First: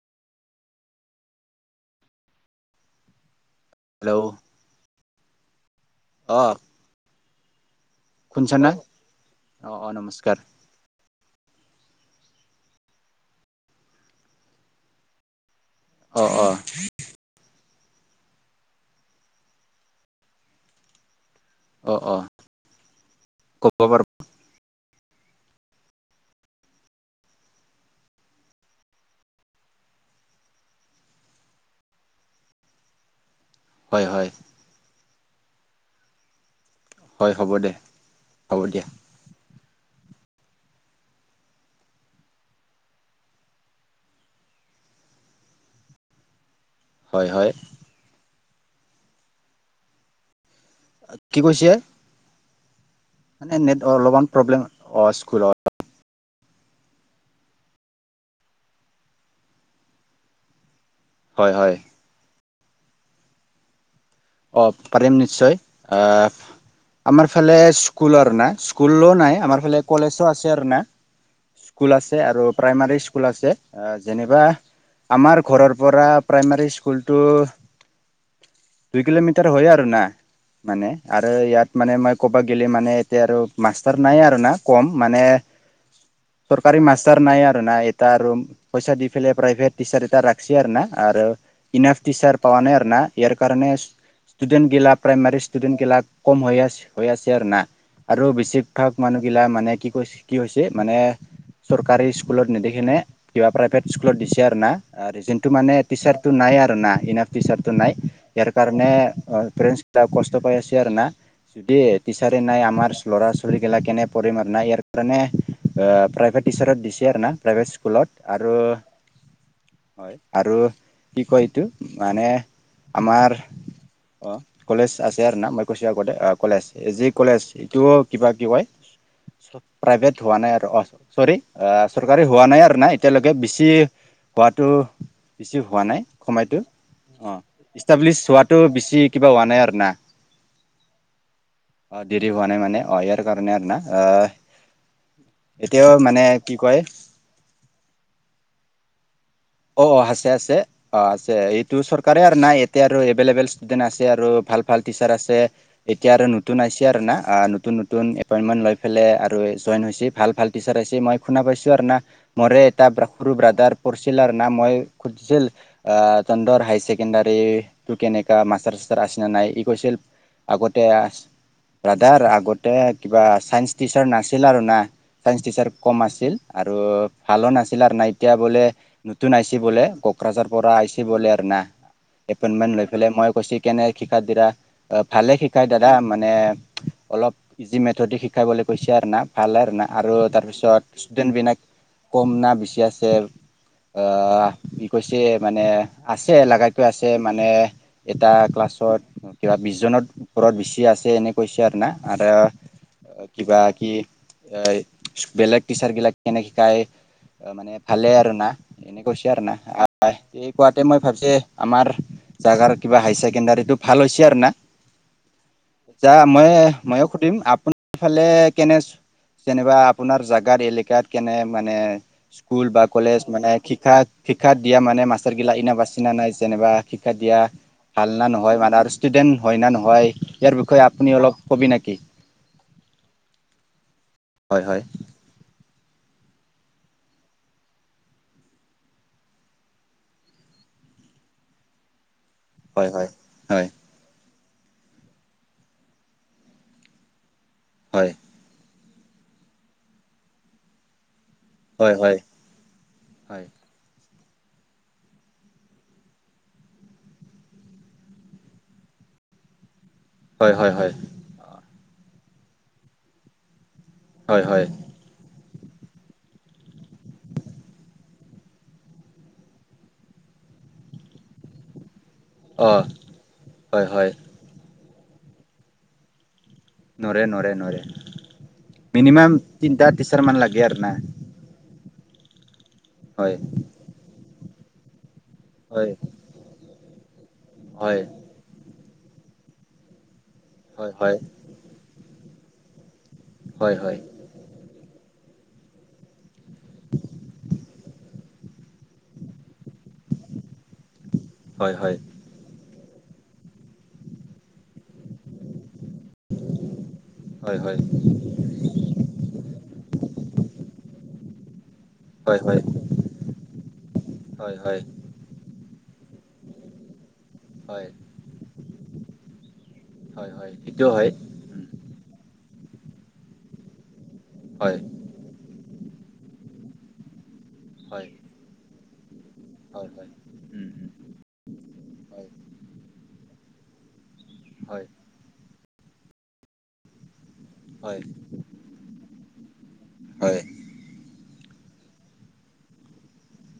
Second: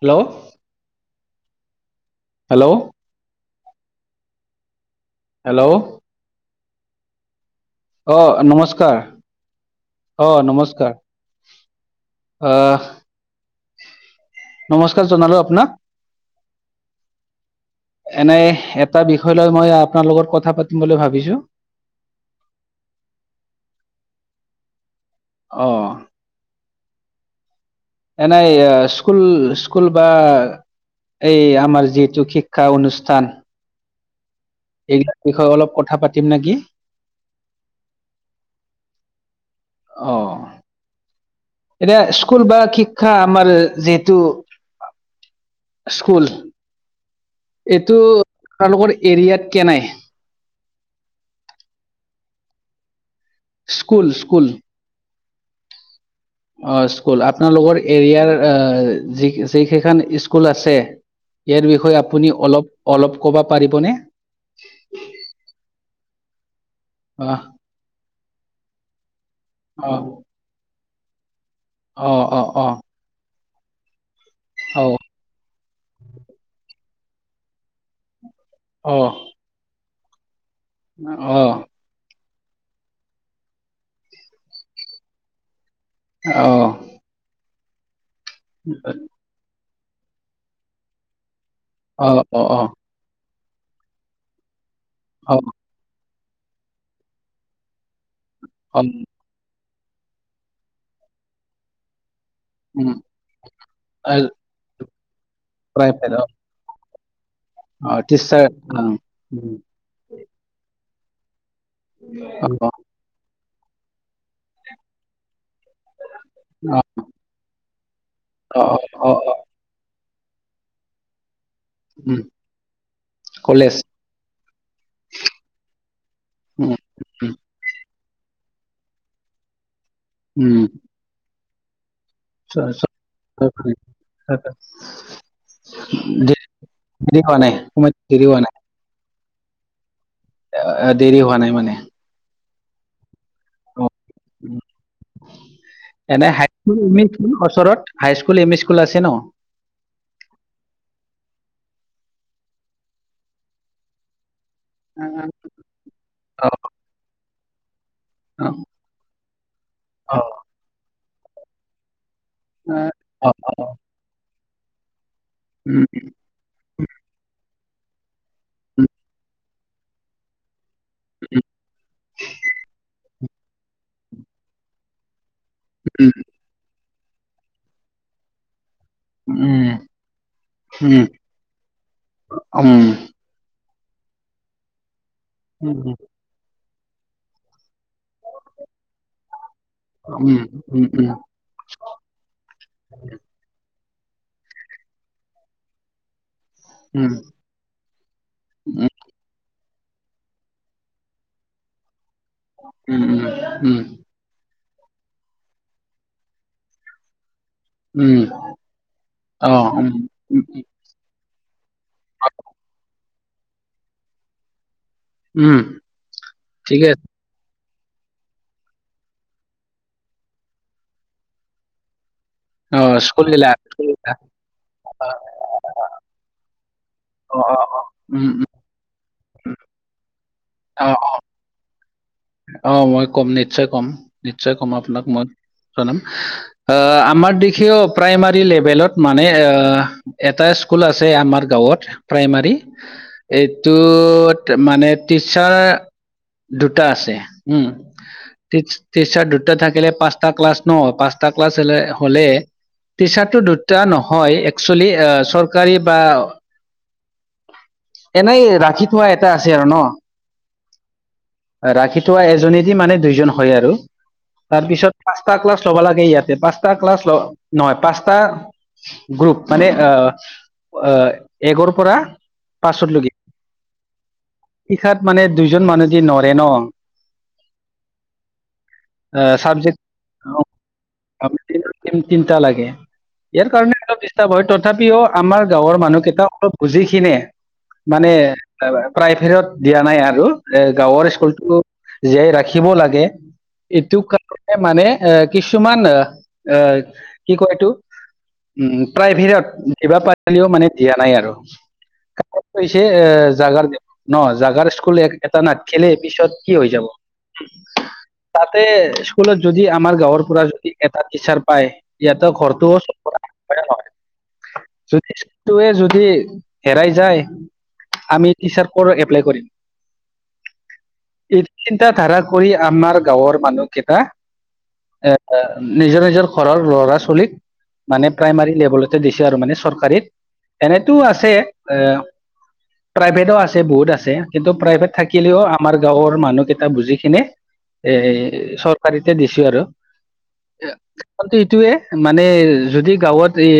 Hello. Hello. Hello. Hello. অ অ', নমস্কাৰ, অঁ অঁ অ', নমস্কাৰ নমস্কাৰ। অহ নমস্কাৰ জনালোঁ আপোনাক। অ', অ'। এনে এটা বিষয় লৈ মই আপোনাৰ লগত কথা পাতিম বুলি ভাবিছো। অ', অ' [unintelligible] অ'। এনেই স্কুল-স্কুল বা এই আমাৰ যিহেতু শিক্ষা অনুষ্ঠান। হয়, হয়। এই বিষয়ে অলপ কথা পাতিম নেকি? হয় হ'ব দে, হ'ব দিয়া। অ'। এতিয়া স্কুল বা শিক্ষা আমাৰ যিহেতু স্কুল হয় হয় এইটো আপোনালোকৰ এৰিয়াত কেনেই? কি কৈছে? মানে নেট স্কুল অলপমান স্কুল প্ৰব্লেম অ স্কুলৰ। অ' স্কুল আপোনালোকৰ এৰিয়াৰ যি-যি কেইখন স্কুল আছে। হয় ইয়াৰ হয় বিষয়ে আপুনি অলপ-অলপ ক'বা পাৰিবনে? অঁ পাৰিম নিশ্চয়। আমাৰ অ ফালে স্কুলৰ না স্কুলো নাই আমাৰ ফালে অ কলেজো আছে আৰু না। স্কুল অ আছে অ আৰু অ প্ৰাইমাৰী স্কুল আছে। যেনেকা অ আমাৰ ঘৰৰ পৰা প্ৰাইমোৰী স্কুলটো অ দুই কিলোমিটাৰ হয় আৰু না মানে আৰু অ ইয়াত মানে আমাৰ ক'বা গ'লে মানে এতিয়া আৰু মাষ্টাৰ নাই আৰু না কম মানে অ অ চৰকাৰী মাষ্টাৰ নাই আৰু নাহ এটা ৰুম পইচা দি পেলাই প্ৰাইভেট টিচাৰ এটা ৰাকছি আৰু না আৰু ইনাফ অ টিচাৰ অ পোৱা নাই আৰু না ইয়াৰ কাৰণে ষ্টুডেণ্ট। এগেলা অ অ প্ৰাইমাৰী সষ্টুডেণ্ট এগেলা কম হৈ আছে হৈ আছে আৰু না। আৰু বেছিভাগ মানুহগিলা মানে কি কৈছে কি হৈছে মানে চৰকাৰী স্কুলত উম নিদিকেনে কিবা প্ৰাইভেট স্কুলত দিছে আৰু না যোনটো মানে প্ৰাইভেট অ টিচাৰটো নাই আৰু না। ইনাফ টিচাৰটো নাই অ টিচাৰ ইয়াৰ অ কাৰণে ফ্ৰেণ্ডচ বিলাক কষ্ট পাই আছে আৰু না। যদি টিচাৰে অ নাই অ আমাৰ লৰা ছোৱালী গিলাক কেনে পঢ়িম আৰু নাই ইয়াৰ কাৰণে প্ৰাইভেট টিচাৰত দিছে আৰু না প্ৰাইভেট স্কুলত আৰু অ অ অ হয় আৰু কি কয় এইটো উম মানে আমাৰ কলেজ অ, কলেজ আছে আৰু না [unintelligible] আগতে অ কলেজ উম যি উম কলেজ ইটো কিবা কি কৈ প্ৰাইভেট হোৱা নাই উম আৰু অ, চৰি চৰকাৰী হোৱা নাই চ- আৰু না চ- এতিয়ালৈকে বেছি হোৱাটো বেছি হোৱা নাই দেৰি কমাইতো দেৰি অ হোৱা নাই সময়ত ইষ্টাব্লিছ দেৰি হোৱা নাই হোৱাতটো বেছি কিবা হোৱা নাই আৰু না। দেৰি হোৱা নাই মানে। অ দেৰি হোৱা নাই মানে ইয়াৰ কাৰনে আৰু না। অ উম। এতিয়াও মানে এনে হাই কি স্কুল কয় এম ই স্কুল ওচৰত high school M E school আছে ন অ অ আছে আছে অ আছে এইটো চৰকাৰে আৰু নাই এতিয়া আৰু এভেইলেবল ষ্টুডেণ্ট আছে আৰু ভাল। ভাল টিচাৰ আছে এতিয়া আৰু অ নতুন আহিছে আৰু না নতুন নতুন অ এপইন্মেন লৈ পেলে আৰু জইন হৈছে অ ভাল ভাল টিচাৰ আহিছি মই শুনা পাইছোঁ আৰু না। মৰে এটা অ সৰু অ ব্ৰাদাৰ পঢ়ছিলে না মই খুজিছিল উম আহ তহতৰ হায়াৰ ছেকেণ্ডাৰীটো কেনেকা মাষ্টাৰ উম সাষ্টাৰ আছে না নাই। কৈছিল আগতে ব্ৰাদৰ আগতে কিবা ছাইন্স টিচাৰ নাছিল আৰু না চাইন্স টিচাৰ কম উম আছিল আৰু ভালো নাছিল আৰু নাই এতিয়া বোলে। নতুন আইচি উম বোলে কোকৰাঝাৰ পৰা উম আইচি বোলে আৰু না উম এপইণ্টমেণ্ট লৈ পেলাই মই কৈছো কেনে শিকাত দিয়াত ভালে উম শিকায় উম দাদা মানে অলপ। ইজি মেথড শিকাবলৈ কৈছে আৰু না ভাল আৰু না আৰু উম উম তাৰপিছত উম ষ্টুডেন্ট বিলাক। কম না বেছি আছে ই কৈছে মানে আছে। লগাই কৈ আছে মানে এটা ক্লাছত কিবা বিছ জনৰ ওপৰত বেছি আছে এনে কৈছে আৰু না আৰু উম কিবা উম কি বেলেগ টিচাৰগিলাক কেনেকে শিকাই মানে ভালে উম আৰু না এনে কৈছে আৰু অ না উম এই উম কোৱাতে মই ভাবিছে আমাৰ জাগাৰ কিবা হাই চাই। কেণ্ডৰিটো ভাল হৈছে আৰু না। উম ঠিকে আছে এইফালে কেনে যেনিবা আপোনাৰ জেগাৰ এলেকাত কেনে মানে স্কুল অ বা কলেজ মানে স্কুলগিলা শিক্ষা স্কুলগিলা শিক্ষাত দিয়া মানে অ মাষ্টাৰ কিলা ইনাফ আছে নাই যেনিবা। শিক্ষা অ দিয়া অ অ ভাল না উম উম নহয় মানে আৰু ষ্টুডেন্ট হয় না নহয়। ইয়াৰ বিষয়ে অ আপুনি অলপ ক'বি নেকি? অ মই ক'ম, নিশ্চয় ক'ম নিশ্চয় হয় কম হয় আপোনাক মই। আমাৰ দেখেও প্ৰাইমাৰী লেভেলত মানে এটা স্কুল আছে আমাৰ গাঁৱত। প্ৰাইমাৰী হয় হয় হয় এইটো মানে টিচাৰ আছে। হয় টিচাৰ দুটা থাকিলে পাঁচটা ক্লাছ নহয় পাচ টা ক্লাছ হয় হয় হ'লে, টিচাৰটো হয় দুটা নহয় হয়, এক্সুয়েলি চৰকাৰী বা এনেই ৰাখি থোৱা এটা আছে আৰু ন। হয়-হয়-হয়। ৰাখি থোৱা এজনীদি মানে দুইজন হয় আৰু, হয় হয় হয় তাৰপিছত পাঁচটা ক্লাছ লবা লাগে ইয়াতে পাঁচ পাঁচটা ক্লাছ ল নহয়, পাঁচটা গ্ৰুপ মানে, এ একৰ পৰা অ হয় হয়। শিখাত মানে দুজন মানুহদি নৰে ন। নৰে-নৰে-নৰে মিনিমাম চাবজেক্ট তিনিটা টিচাৰমান লাগে আৰু না। তিনিটা লাগে। হয় ইয়াৰ কাৰণে অলপ ডিষ্টাৰ্ব হয়, তথাপিও আমাৰ গাঁৱৰ হয় মানুহকেইটা অলপ বুজি কিনে হয় মানে প্ৰাইভেটত দিয়া নাই আৰু, হয় গাঁওৰ হয় জীয়াই ৰাখিব লাগে, হয় এইটো হয় কাৰণে মানে এ কিছুমান অহ কি কয় এইটো উম প্ৰাইভেটত দিবা পাৰিলেও মানে দিয়া নাই আৰু। হয় হয় এ জাগাৰ ন জাগাৰ স্কুল এটা নাতখিলে পিছত কি হৈ যাব। হয় হয় তাতে স্কুলত যদি আমাৰ গাঁওৰ পৰা যদি এটা টচাৰ পায়। ইয়াতে ঘৰটো [unintelligible] হয় নে হয় হয় নহয়। হেৰাই যায় হয় আমি টিচাৰ কৰ এপ্লাই কৰিম। হয় হয় সেইটোও হয় এই উম, চিন্তা ধাৰা কৰি আমাৰ গাঁওৰ মানুহ কেইটা হয় নিজৰ নিজৰ ঘৰৰ লৰা-ছোৱালীক মানে হয় প্ৰাইমাৰী লেভেলতে দিছে আৰু মানে হয় চৰকাৰীত। হয় উম উম এনেতো আছে হয় প্ৰাইভেটো আছে বহুত আছে। কিন্তু হয় প্ৰাইভেট থাকিলেও আমাৰ গাঁৱৰ মানুহকেইটা বুজিকিনে এ হয় চৰকাৰীতে দিছো আৰু। হয় হয় এইটোৱে মানে যদি গাঁৱত এ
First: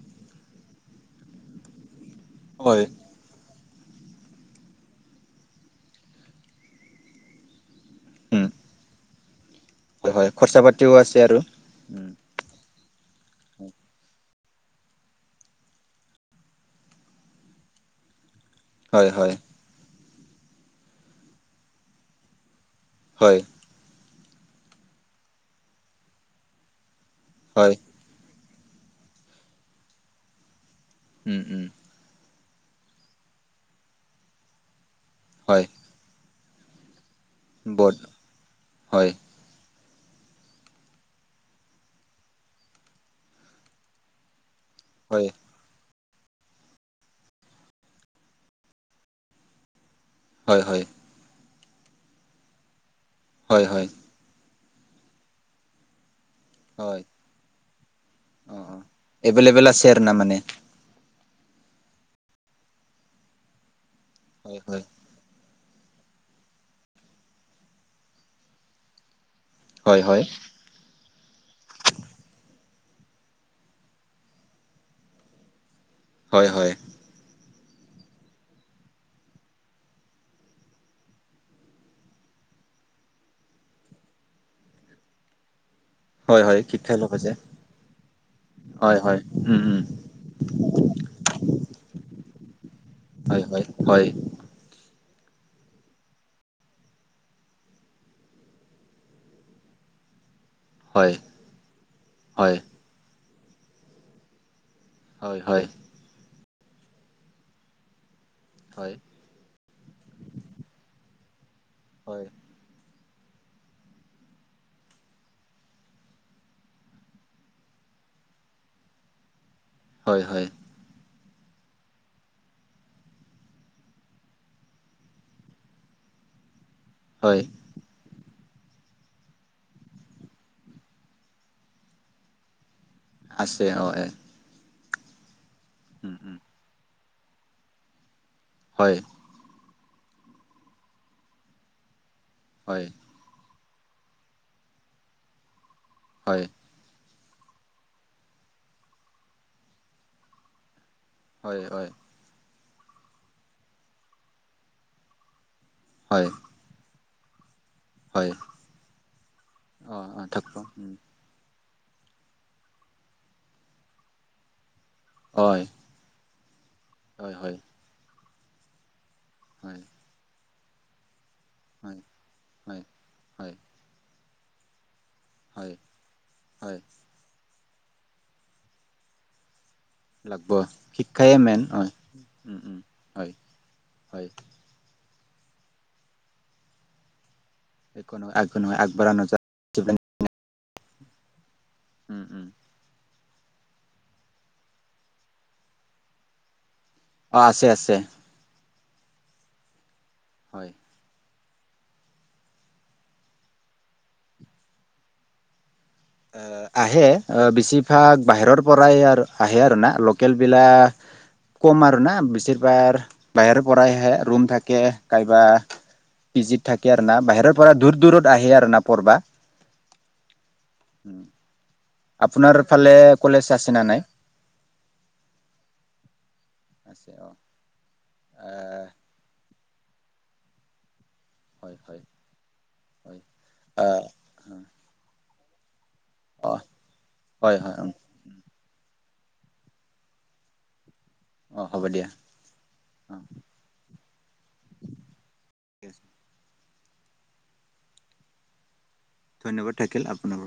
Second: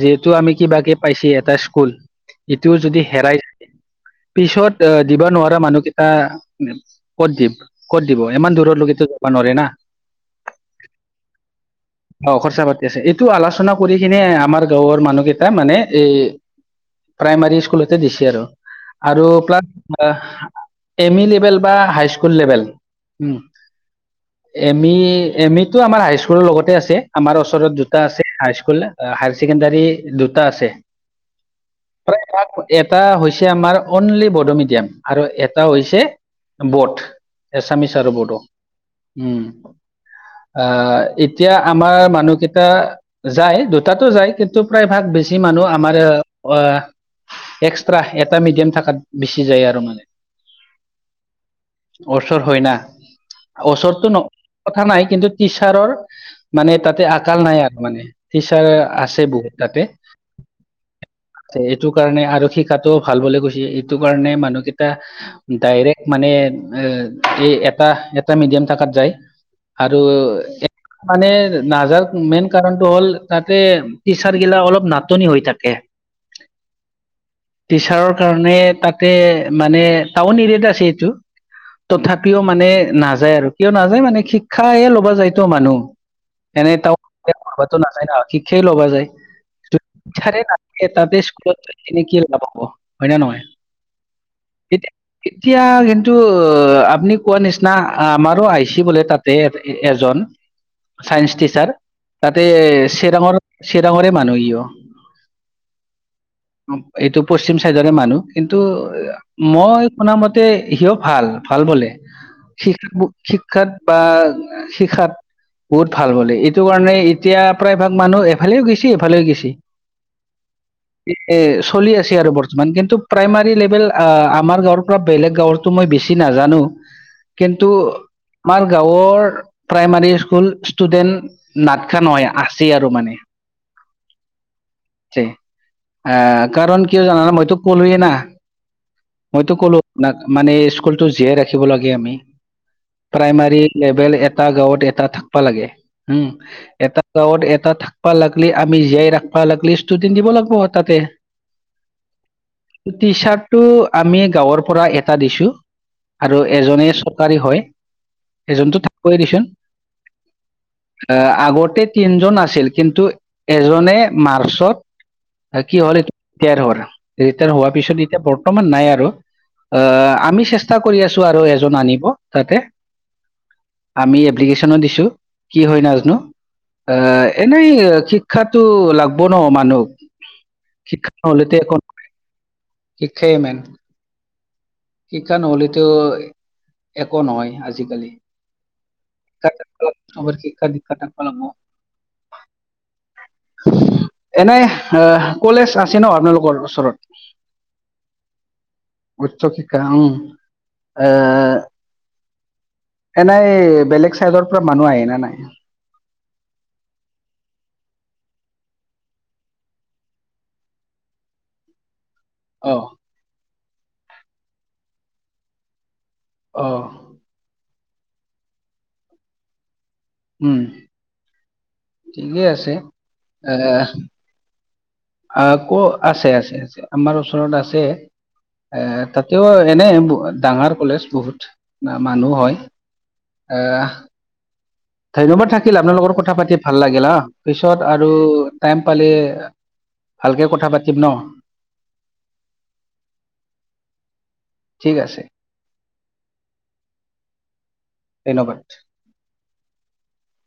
যিহেতু আমি কিবাকে পাইছ এটা স্কুল। ইটোও যদি হেৰাই পিছত এ দিব নোৱাৰা মানুহকেইটা ক'ত দিম। ক'ত দিব। উম ইমান দূৰলৈকেত যাব নোৱাৰে না। হয় হয় খৰচা পাতিও আছে আৰু। ঠিক আছে। এইটো আলোচনা কৰি কিনে আমাৰ গাঁৱৰ মানুহকেইটা মানে এ প্ৰাইমাৰী স্কুলতে দিছে আৰু। হয় আৰু হয় প্লাছ এম ই লেভেল বা হাই স্কুল লেভেল উম হয় এম ই এম ইটো আমাৰ হাইস্কুলৰ লগতে আছে। আমাৰ হয় ওচৰত দুটা আছে, হাইস্কুল হায়াৰ ছেকেণ্ডাৰী দুটা আছে। উম উম। এটা হৈছে আমাৰ অনলি বড মিডিয়াম আৰু এটা হয় হৈছে বড এছামিছ ব'ত আৰু বড'। হয় এতিয়া আমাৰ মানুহ কেইটা যায়, দুটাতো যায় কি প্ৰায়ভাগ হয় বেছি মানুহ আমাৰ এক্সট্ৰা এটা মিডিয়াম থাকাত বেছি যায় আৰু মানে। হয় হয়। ওচৰ হয় না, হয় হয় ওচৰতটো ন কথা নাই। কিন্তু টিচাৰৰ মানে তাতে হয় আকাল নাই আৰু মানে। অঁ তিচাৰ অঁ আছে বহুত এভেইলেবল তাতে। আছে আৰু না মানে এইটো কাৰণে আৰু শী খাতটো ভাল বলে গৈছে এইটো কাৰণে হয় হয় মানুহকেইটা ডাইৰেক্ট মানে এই এটা এটা মিডিয়াম থাকাত যায়। হয় হয় [unintelligible] কাৰণটো হ'ল তাতে টিচাৰ গিলা অলপ নাটনি হৈ থাকে। হয়, হয়। টিচাৰৰ কাৰণে তাতে মানে টাউন এৰিয়াত আছে এইটো। তথাপিও মানে নাযায় আৰু কিয় নাযায় মানে শিক্ষাই ল'বা যায়তো মানুহ। হয় হয় এনেই শিক্ষাই লগ হৈছে [unintelligible] নাযায় ন শিক্ষাই লবা হয় যায়। হয় উম উম [unintelligible] হয়, হয়, হয়। এতিয়া এতিয়া কিন্তু আপুনি কোৱা নিচিনা আমাৰো আই চ বোলে তাতে এ, হয় হয় চাইন্স টিচাৰ, তাতে হয় চৰাঙৰ চিৰাঙৰে মানুহ হিও। হয়, হয়। এইটো পশ্চিম চাইডৰে মানুহ। কিন্তু হয় মই শুনা মতে সি ভাল ভাল বোলে। হয়। [unintelligible] শিক্ষাত বা শিকখাত বহুত ভাল বলে এইটো কাৰণে এতিয়া প্ৰায় ভাগ মানুহ এফালেও গৈছে এফালেও গৈছে হয়, হয়। [unintelligible] চলি আছে আৰু বৰ্তমান কিন্তু প্ৰাইমাৰী লেভেল আমাৰ গাঁৱৰ পৰা বেলেগ গাঁৱতো মই বেছি নাজানো। হয় কিন্তু আমাৰ গাঁৱৰ প্ৰাইমাৰী স্কুল সষ্টুডেণ্ট নাাটকা নহাই আছে আছে হয়। চে, আহ, কাৰণ কিয় জানা ন মইতো কলোৱে না হয় মইতো কলো আপোনাক মানে স্কুলতটো জীয়াই ৰাখিব লাগে আমি। হয় প্ৰাইমাৰী লেভেল এটা গাঁৱত এটা থাকবা লাগে হম, হয় এটা গাঁৱত এটা থাকিবা লাগিলি আমি জীয়াই ৰাখিবা লাগিলি ষ্টুডেণ্ট দিব লাগিব তাতে। হয়, হয়। টি চাৰ্ট টো আমি গাঁৱৰ পৰা এটা দিছো হয় আৰু এজনে হয়, হয় এজনটো থাক দিচোন অ অ থাকিব উম আগত গোতেই তিনজন আছিল কিন্তু এজনে মাৰ্চত হয় কি হল এইটো হোৱাৰ হয় ৰিটায়াৰ হয় হোৱাৰ পিছত এতিয়া বৰ্তমান নাই আৰু, হয় আহ, আমি চেষ্টা কৰি আছো আৰু এজন হয় আনিব তাতে, হয় হয় আমি এপ্লিকেশ্যনো দিছো। কি হয়, নাজানো হয় আহ, এনেই শিক্ষাো লাগব ন মানুহ। লাগব। শিক্ষাইে মেন হয়। উম উম হয় শিক্ষায়ে মেইন। হয় শিক্ষা নহ'লেতো একো নহয়। আজিকালি একো নহয় একো নহয় আগবঢ়া নাযায় [unintelligible] উম, উম। এনেই আহ, কলেজ আছে ন আপোনালোকৰ ওচৰত? অ, আছে, আছে। [unintelligible] হয় এনাই বেলেগ চাইডৰ পৰা মানুহ আহে ন নাই? আহে বেছিভাগ বাহিৰৰ পৰাই আৰু আহে আৰু না লোকেল বিলাক কম আৰু না অ বছিভাৰ বাহৰে পৰাই আহে ৰৰুম থাকে কাইবা অ পিজিত থাকে আৰু না বাহিৰৰ পৰা দূৰ দূৰত আহে আৰু না পঢবা। উম, ঠিকে আপোনাৰ আছে ফালে কলেজ আছে নে নাই? আ ক আছে আছে আছে আমাৰ ওচৰত আছে এ তাতেও ত' এনেই ডাঙৰ কলেজ। বহুত হয় হয় মানুহ হয় হয় অহ অ ধন্যবাদ থাকিল আপোনাৰ লগত কথা পাতি অ ভাল লাগিল হা, হয় পিছত হয় আৰু টাইম পালে, ভালকে কথা পা অহ, হ'ব দিয়া। অহ। ঠিক আছে। ধন্যবাদ। ধন্যবাদ থাকিল আপোনাৰো।